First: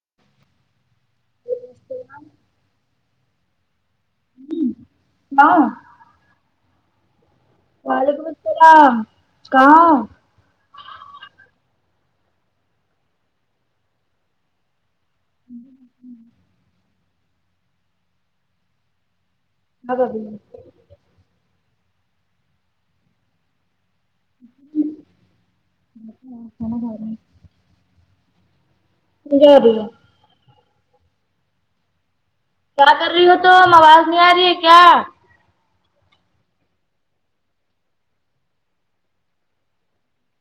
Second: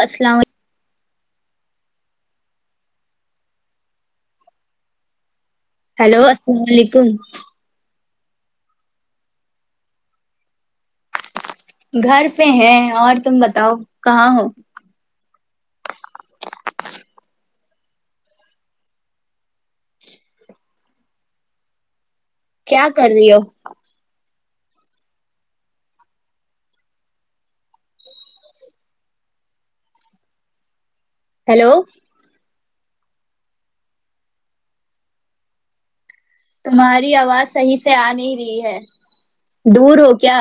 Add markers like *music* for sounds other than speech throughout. السلام عل ہاں ہیلو السلام علیکم وعلیکم السلام کہاں ہو گھر پہ ہیں اور تم بتاؤ کہاں ہو ہاں بھابی کیا کر رہی ہو کھانا کھا رہی ہوں۔ *unintelligible* ہیلو کیا کر رہی ہو تو ہم آواز نہیں آ رہی ہے کیا تمہاری آواز صحیح سے آ نہیں رہی ہے دور ہو کیا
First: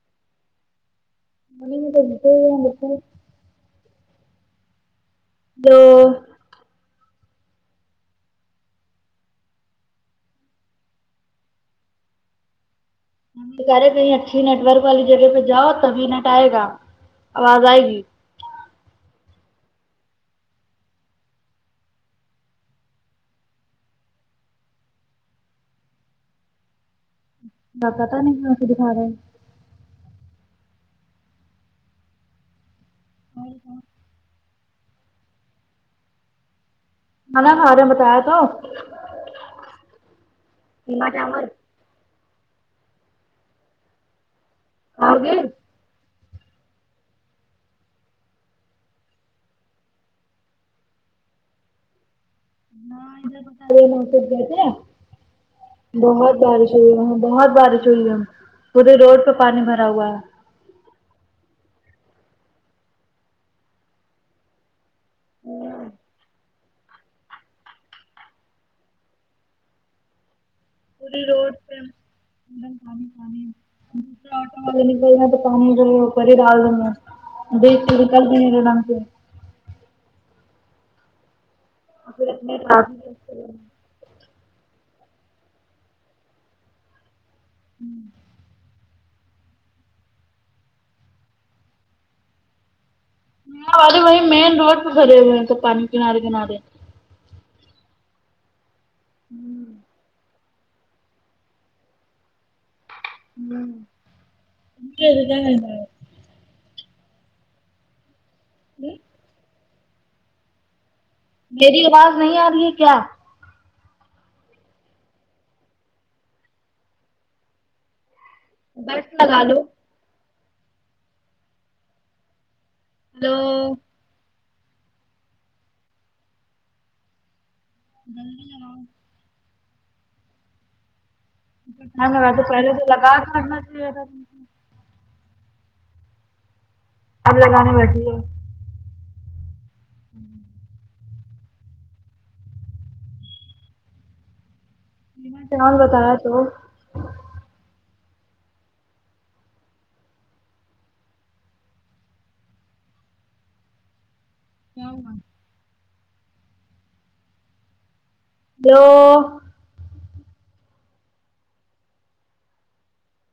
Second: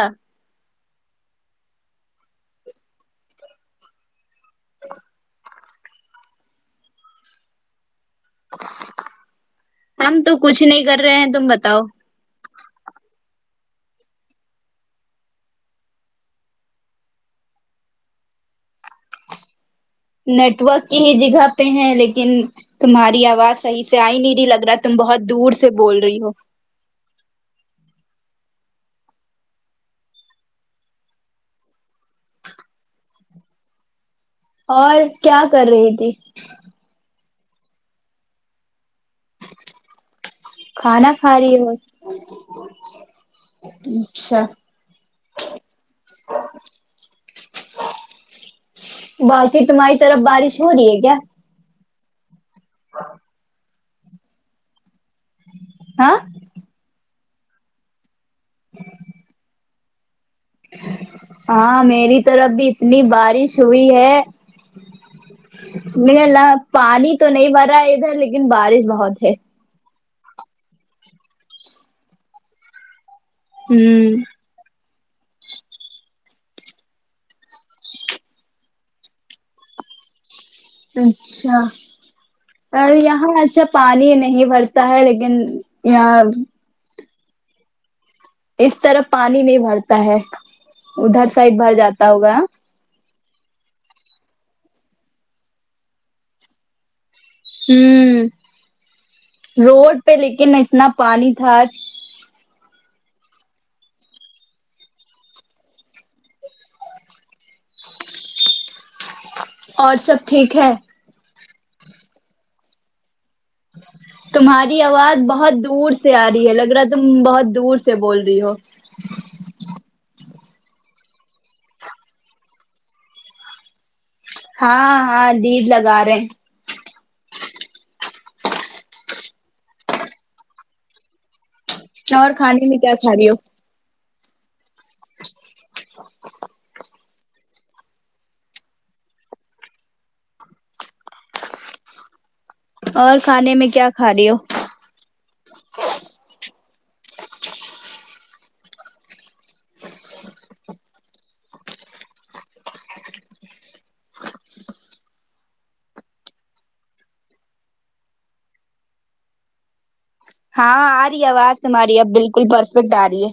*inaudible* دو ہم تو کچھ نہیں کر رہے ہیں تم بتاؤ تمہارے کہیں اچھی نیٹ ورک والی جگہ پہ جاؤ تبھی نیٹ آئے گا آواز آئے گی نیٹورک کی ہی جگہ پہ ہے لیکن تمہاری آواز صحیح سے آئی نہیں رہی لگ رہا تم بہت دور سے بول رہی ہو بقا تو نہیں اسے دکھا رہے ہیں اور کیا کر رہی تھی کھانا کھا رہے ہیں بتایا تو قیمہ کھانا کھا چاول رہی ہو اچھا آگے باقی تمہاری طرف بارش ہو رہی ہے کیا نہ ادھر تو *unintelligible* ہاں بہت بارش بہت بارش ہوئی ہے پورے روڈ پہ پانی بھرا ہوا ہے ہاں میری طرف بھی اتنی بارش ہوئی ہے میلا پانی تو نہیں بھرا ہے ادھر لیکن بارش بہت ہے پورے روڈ پہ پانی پانی دوسرا تو کام کر ہی ڈال دوں *unintelligible* میں دیک کر *unintelligible* سے اچھا پھر اتنے اور یہاں اچھا پانی نہیں بھر تا ہے لیکن یہاں اس طرف پانی نہیں بھرتا ہے ادھر سائڈ بھر جاتا ہوگا ہاں باجی وہی مین روڈ پہ بھرے ہوئے ہے پانی کنارے کنارے ہوں روڈ پہ لیکن اتنا پانی تھا ہوں جی اور سب ٹھیک ہے میری آواز نہیں آ رہی ہے کیا تمہاری آواز بہت دور سے آ رہی ہے لگ رہا تم بہت دور سے بول رہی ہو بیلٹ لگا لو ہیلو ہاں ہاں دید لگا رہے غلطی جناب اور کھانے پہلے میں سے کیا کھا لگا رہی ہو کے رکھنا چاہیے تہا تمہیں اب لگانے بیٹھی ہے ہوں اور کھانے میں کیا کھا رہی ہو جی میں چاول بتایا تو کیا ہوا ہے ہیلو ہاں آ رہی ہے آواز تمہاری اب بالکل پرفیکٹ آ رہی ہے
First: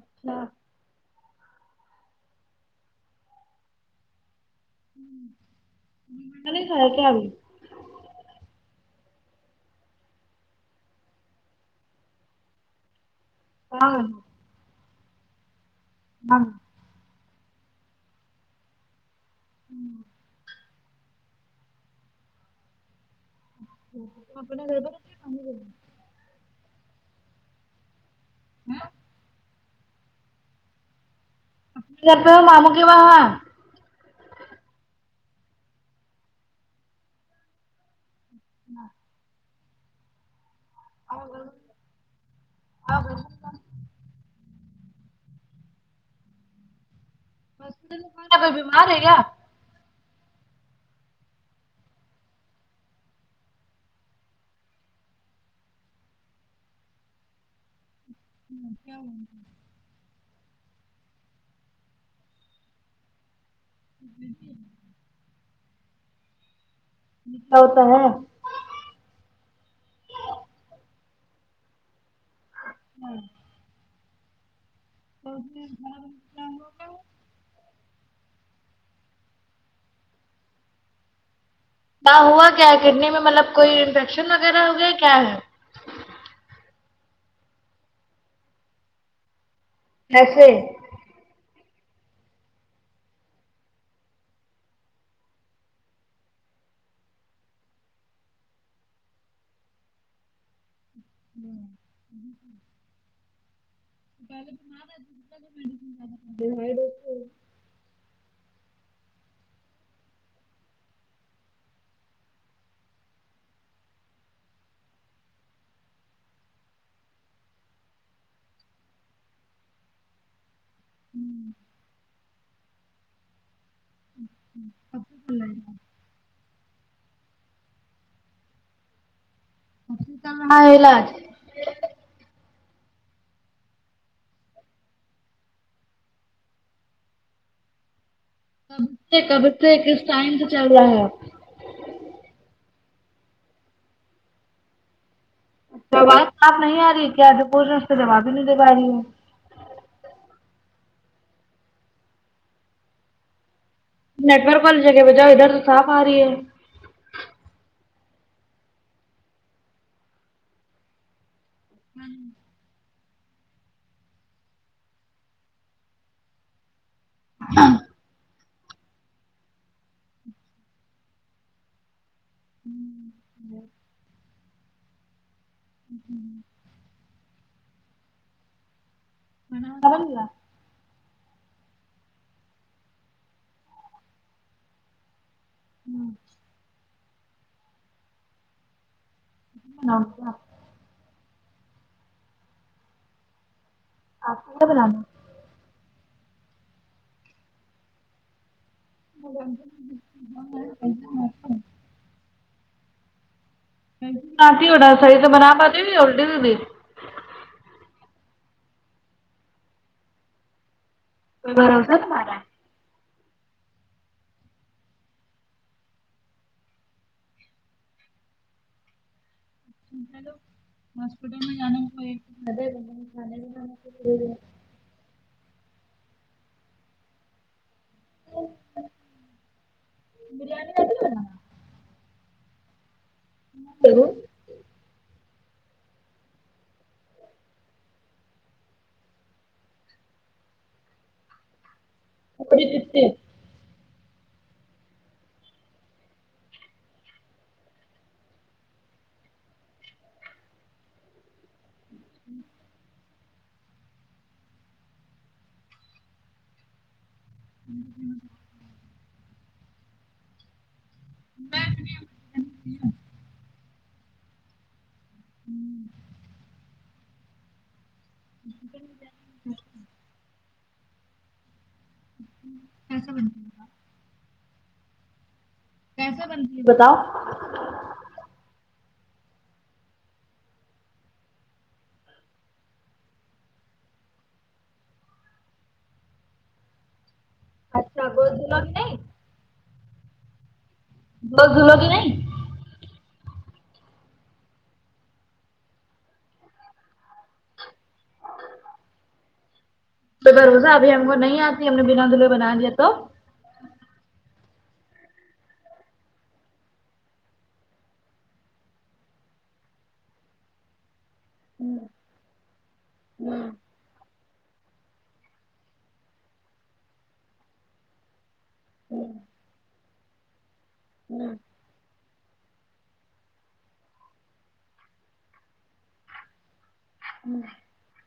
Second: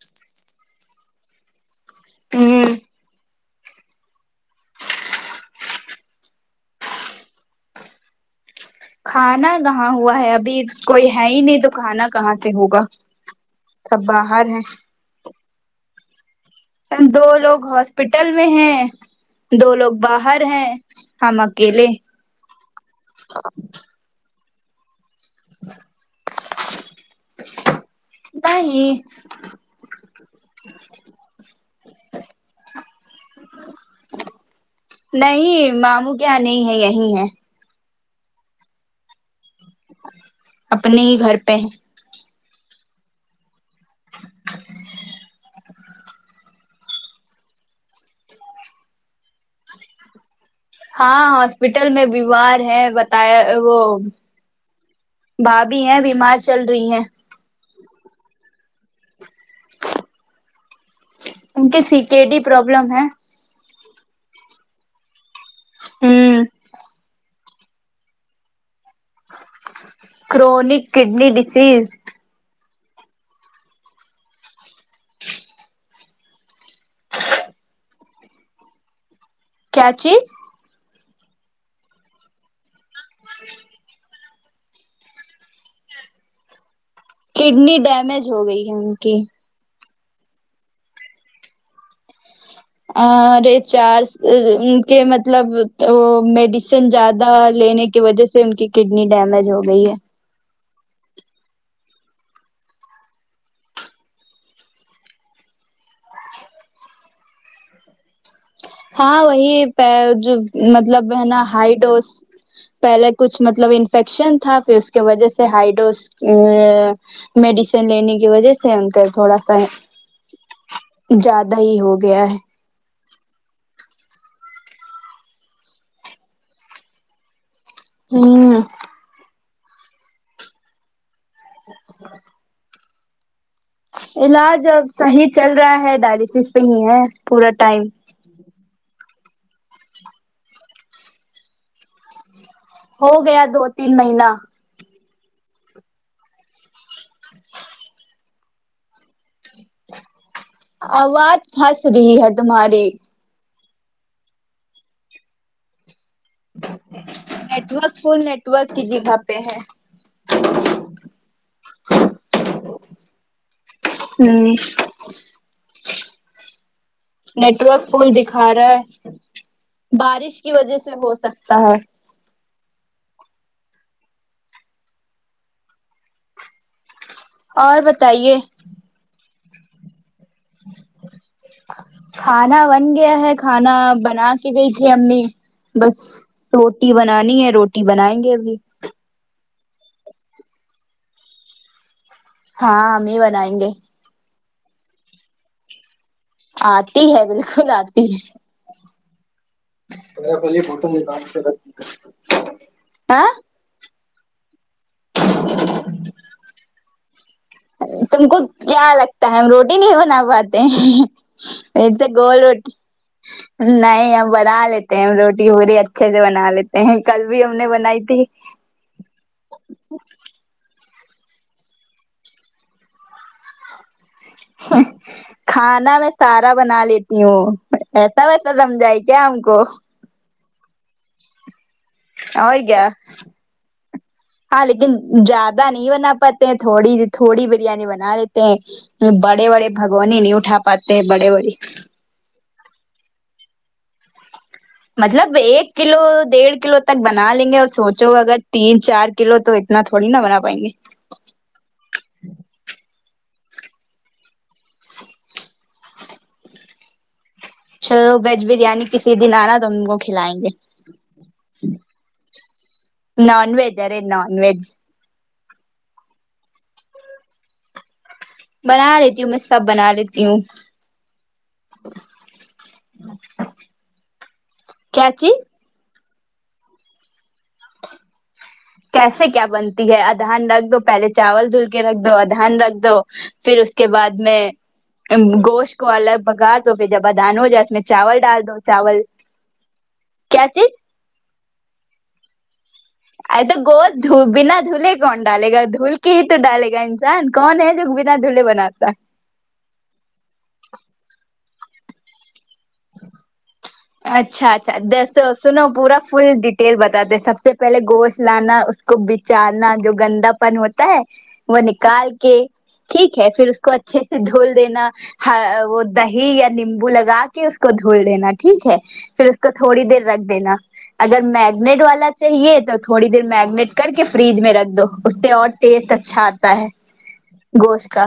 اچھا ہوں *unintelligible* کھانا کہاں ہوا ہے ابھی کوئی ہے ہی نہیں تو کھانا کہاں سے ہوگا ہاں سب باہر ہے ہاں دو لوگ ہاسپٹل میں ہیں دو لوگ باہر ہیں ہم اکیلے *unintelligible* نہیں مامو کے وہاں نہیں ماموں کے ہاں نہیں ہے یہی ہے ہاں اپنے ہی گھر پہ ہیں *inaudible* ہاسپٹل میں *unintelligible* بیمار ہے گا ہاں ہاسپٹل میں بیمار ہے بتایا وہ بھابھی ہیں بیمار چل رہی ہیں ہمم کیا ہوا ہے ان کے سی کے ڈی پروابلم ہے جی جی ہوں ہوتا ہے کرونک کڈنی ڈسییز ہاں *unintelligible* کیا چیز ب ہوا کیا ہے کڈنی میں مطلب کوئی انفیکشن وغیرہ ہو گیا کیا ہے کڈنی ڈیمیج ہو گئی ہے ان کی ایسے اے چارانکے مطلب تو میڈیسن زیادہ لینے کے کی وجہ سے ان کی کڈنی ڈیمیج ہو گئی ہے *unintelligible* ہاں وہی پے جو مطلب ہے نا ہائی ڈوس پہلے کچھ مطلب انفیکشن تھا پھر اس کی وجہ سے ہائی ڈوز میڈیسن لینے کی وجہ سے ان کا تھوڑا سا زیادہ ہی ہو گیا ہے *unintelligible* ہوں *unintelligible* علاج اب صحیح چل رہا ہے ڈائلسس پہ ہی ہے پورا ٹائم کب سے کب سے کس ٹائم سے چل رہا ہے ہو گیا دو تین مہینہ اواز صاف نہیں آرہی ہے کیا جو بول رہی اس کا جواب ہی نی دے پارہی آواز پھنس رہی ہے تمہاری نیٹ ورک والی جگہ پ جاؤ ادھر تو صاف آ رہی ہے نیٹورک فل نیٹورک کی جگہ پہ ہے ہمم ہوں نیٹ ورک فل دکھا رہا ہے بارش کی وجہ سے ہو سکتا ہے *unintelligible* جی اور بتائیے کھانا وانا بن گیا کھانا بن گیا ہے کھانا بنا کے گئی تھی امی بس روٹی بنانی ہے روٹی بنائیں گے ابھی اپ بناؤ گی کیا ہاں ہم ہی بنائیں گے آتا ہے بنانا آتی ہے بالکل آتی ہے بنانا ہے ہاں کیسی بناتی ہو سہی سے بنا پتی ہو یا الٹی سیدھی تم کو کیا لگتا ہے ہم روٹی نہیں بنا پاتے بھروسہ اٹس ا تمہارا گول روٹی نہیں ہم بنا لیتے ہیں روٹی پوری اچھے سے بنا لیتے ہیں کل بھی ہم نے بنائی تھی ہاسپٹل میں جانا کوئی *unintelligible* کھانا میں سارا بنا لیتی ہوں ایسا ویسا سمجھا ہے کیا ہم کو بریانی اتی ہے بنانے اور کیا *unintelligible* ہاں لیکن زیادہ نہیں بنا پاتے ہیں تھوڑی تھوڑی بریانی بنا لیتے ہیں بڑے بڑے بھگونے نہیں اٹھا پاتے ہیں بڑے بڑے تھوڑی کتی مطلب ایک کلو ڈیڑھ کلو تک بنا لیں گے اور سوچو اگر تین چار کلو تو نہ تھوڑی نا بنا پاےگے ھمم چلو ویج بریانی کسی دن آنا تو ہم تم کو کھلائیں گے نان وج ارے نان وج ھمم بنا لیتی ہوں میں سب بنا لیتی ہوں کیسا بنتا کیا چی کیسے بنتا بتاؤ کیسے کیا بنتی ہے ادھان رکھ دو پہلے چاول دھل کے رکھ دو ادھان رکھ دو پھر اس کے بعد میں گوشت کو الگ پکا تو پھر جب ادھان ہو جائے اس میں اچھا چاول گوشت ڈال دو دھلو گی نہیں چاول کیا چیز گوشت دھلو گی نہیں ا تو گود دھو بنا دھولے کون ڈالے گا دھول کے ہی تو ڈالے گا انسان کون ہے جو بنا دھولے بناتا تو ب روزہ *unintelligible* ابھی ہم کو نہیں آتی ہم نے بنا دھلے بنا دیا تو اچھا اچھا جیسےو نا *unintelligible* پورا فل ڈیٹیل بتاتے سب سے پہلے گوشت لانا اس کو چارنا جو گندا پن ہوتا ہے وہ نکال کے ٹھیک ہے پھر اس کو اچھے سے دھول دینا ہا وہ دہی یا نیمبو لگا کے اس کو دھول دینا ٹھیک ہے پھر اس کو تھوڑی دیر رکھ دینا اگر می میگنیٹ والا چاہیے تو تھوڑی دیر میگنیٹ کر کے فریج میں رکھ دو اسے اور ٹیسٹ اچھا تا ہے ہمم گوشت کا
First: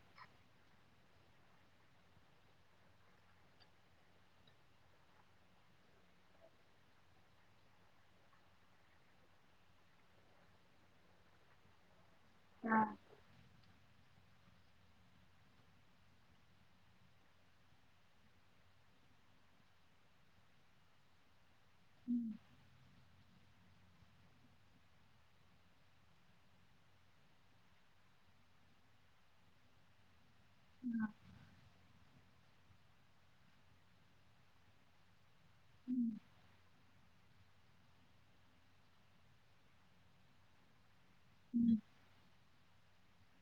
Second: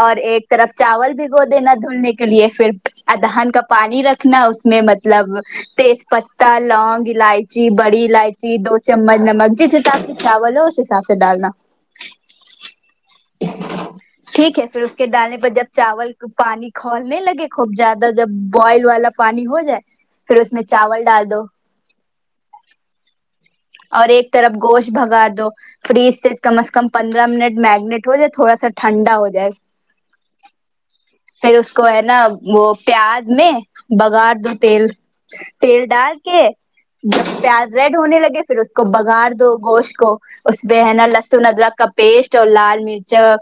اور ایک طرف چاول بگو دینا دھلنے کے لیے پھر ادہان کا پانی رکھنا اس میں مطلب تیز پتہ لونگ ایلچی بڑی ایلچی چی دو چمچ نمک جس حساب سے چاول ہو اس حساب سے ڈالنا ہاں ٹھیک ہے پھر اس کے ڈالنے پر جب چاول پانی کھولنے لگے خوب زیادہ جب بوئل والا پانی ہو جائے پھر اس میں چاول ڈال دو ہمم اور ایک طرف گوشت بھگا دو فریج سے کم از کم پندرہ منٹ میگنیٹ ہو جائے تھوڑا سا ٹھنڈا ہو جائے ھمم پھر اس کو ہے نا وہ پیاز میں بگار دو تیل تیل ڈال کے جب پیاز ریڈ ہونے لگے پھر اس کو بگار دو گوشت کو اس پہ ہے نا لھ سن ادرک کا پیسٹ اور لال مرچا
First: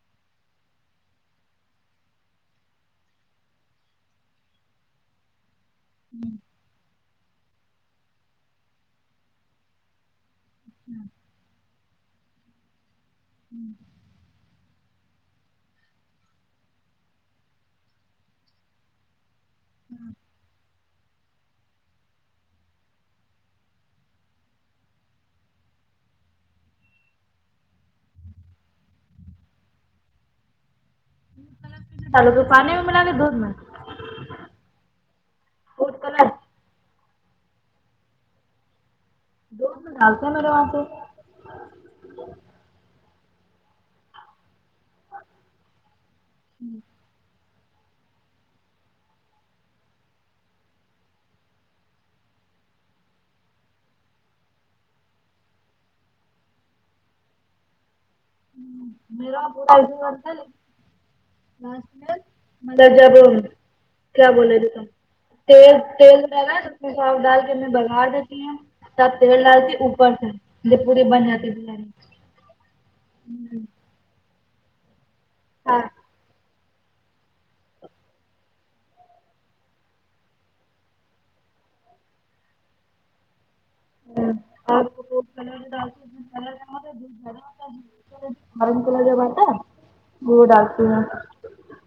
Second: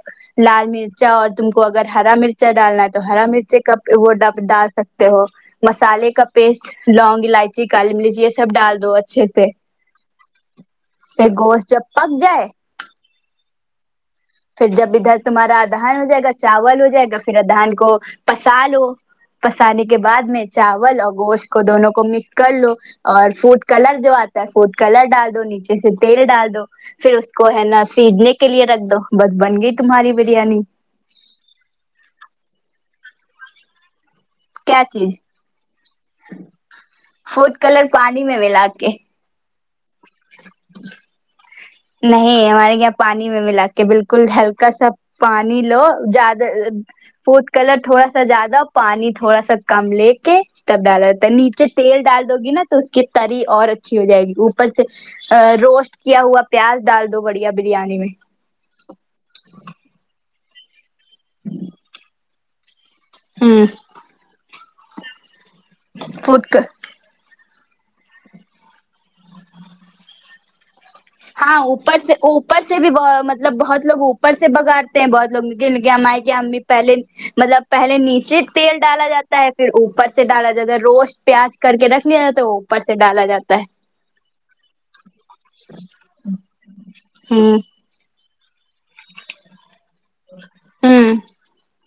لال مرچا اور تم کو اگر ہرا مرچ چا ڈالنا ہے تو ہرا مرچ کپ وہ ڈال سکتے ہو مسالے کا پیسٹ لونگ ایلچی کالی مرچ یہ سب ڈال دو اچھے سے پھر گوشت جب پک جائے ہمم پھر جب ادھر تمہارا ادھان ہو جائے گا چاول ہو جائے گا پھر ادھان کو پسا لو پسانے کے بعد میں چاول اور گوشت کو دونوں کو مکس کر لو اور فوڈ کلر جو آتا ہے فوڈ کلر ڈال دو نیچے سے تیل ڈال دو پھر اس کو ہے نا سیجنے کے لیے رکھ دو بس بن گئی تمہاری بریانی ڈالو تو پانی میں ملا کےے دودھ میں کیا چیز فوڈ کلر فوڈ کلر پانی میں میلا کے دودھ من ڈالتے ہے میرے وہا توہ نہیں ہمارے یہاں پانی میں ملا کے بالکل ہیلک کا سب پانی لو زیادہ فٹ کلر تھوڑا سا زیادہ پانی تھوڑا سا کم لے کے تب ڈالا جاتا ہے نیچے تیل ڈال دو گی نا تو اس کی تری اور اچھی ہو جائے گی اوپر سے روسٹ کیا ہوا پیاز ڈال دو بڑھیا بریانی میں *inaudible* مطلب جب ہ کیا بولے تھے تم تیل تیل رہا فوڈ ہے اس میں ساگ ڈال کے ہم بگھار دیتی ہے سب تیل ڈال دیتی اوپر سے لے پورے بنا کے ہاں دیے ہیں اوپر سے اوپر سے بھی بہت مطلب بہت لگ اوپر سے بگاڑتے ہیں بہت ہاں لوگ پہلے مطلب پہلے نیچے تیل ڈالا جاتا ہے پھر اوپر سے ڈالا جاتا ہے روسٹ پیاز کر کے رکھ لیا جائے تو اوپر سے ڈالا جاتا ہے *unintelligible* دودھ کلر جماتا دودھ ہمم *unintelligible* ہوں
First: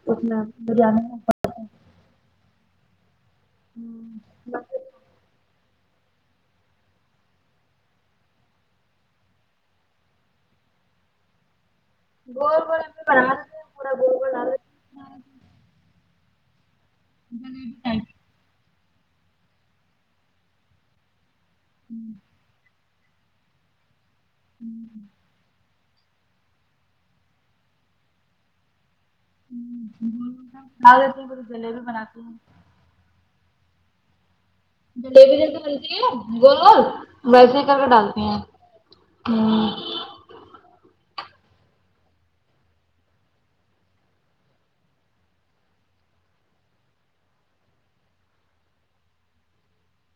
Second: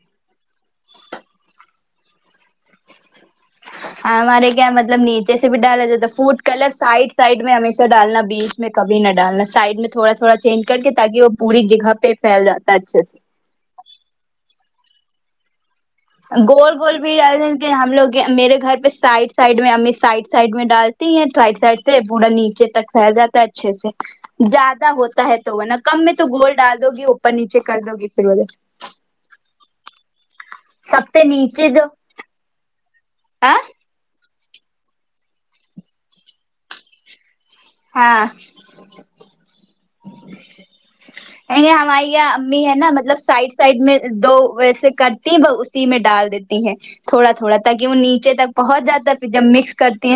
اس میں بریانی ہمارے کیا مطلب نیچے سے بھی ڈالا جاتا ہے فوٹ کلر سائڈ سائڈ میں ہمیشہ ڈالنا بیچ میں کبھی نہ ڈالنا سائڈ میں تھوڑا تھوڑا چینج کر کے تاکہ وہ پوری جگہ پہ گول پھیلاتا ہے گول ہم اچھا بھی سے بنا دیتے ہیں پورا گول گول ڈال گول گول بھی رہ کہ ہم لوگ میرے گھر پہ سائڈ سائڈ میں ہمیں سائڈ سائڈ میں ڈالتے ہیں سائڈ سائڈ سے پورا نیچے تک پھیلاتا ہے اچھے سے زیادہ ہوتا ہے تو وہ نا کم میں تو گول ڈال دو گی اوپر نیچے کر دو گی پھر وہھر ہمم ہمم او سب سے جلدی جلیبی بناتے ہیں آ جلیبی دے تو بنتی ہے گول گول ویسے ہی کر کے ڈالتی ہاں ہیں ہوں ہماری یہ امی ہے نا مطلب سائڈ سائڈ میں دو ویسے کرتی ہیں دو اسی میں ڈال دیتی ہیں تھوڑا تھوڑا تاکہ وہ نیچے تک پہنچ جاتا ہے پھر جب مکس کرتی ہیں نا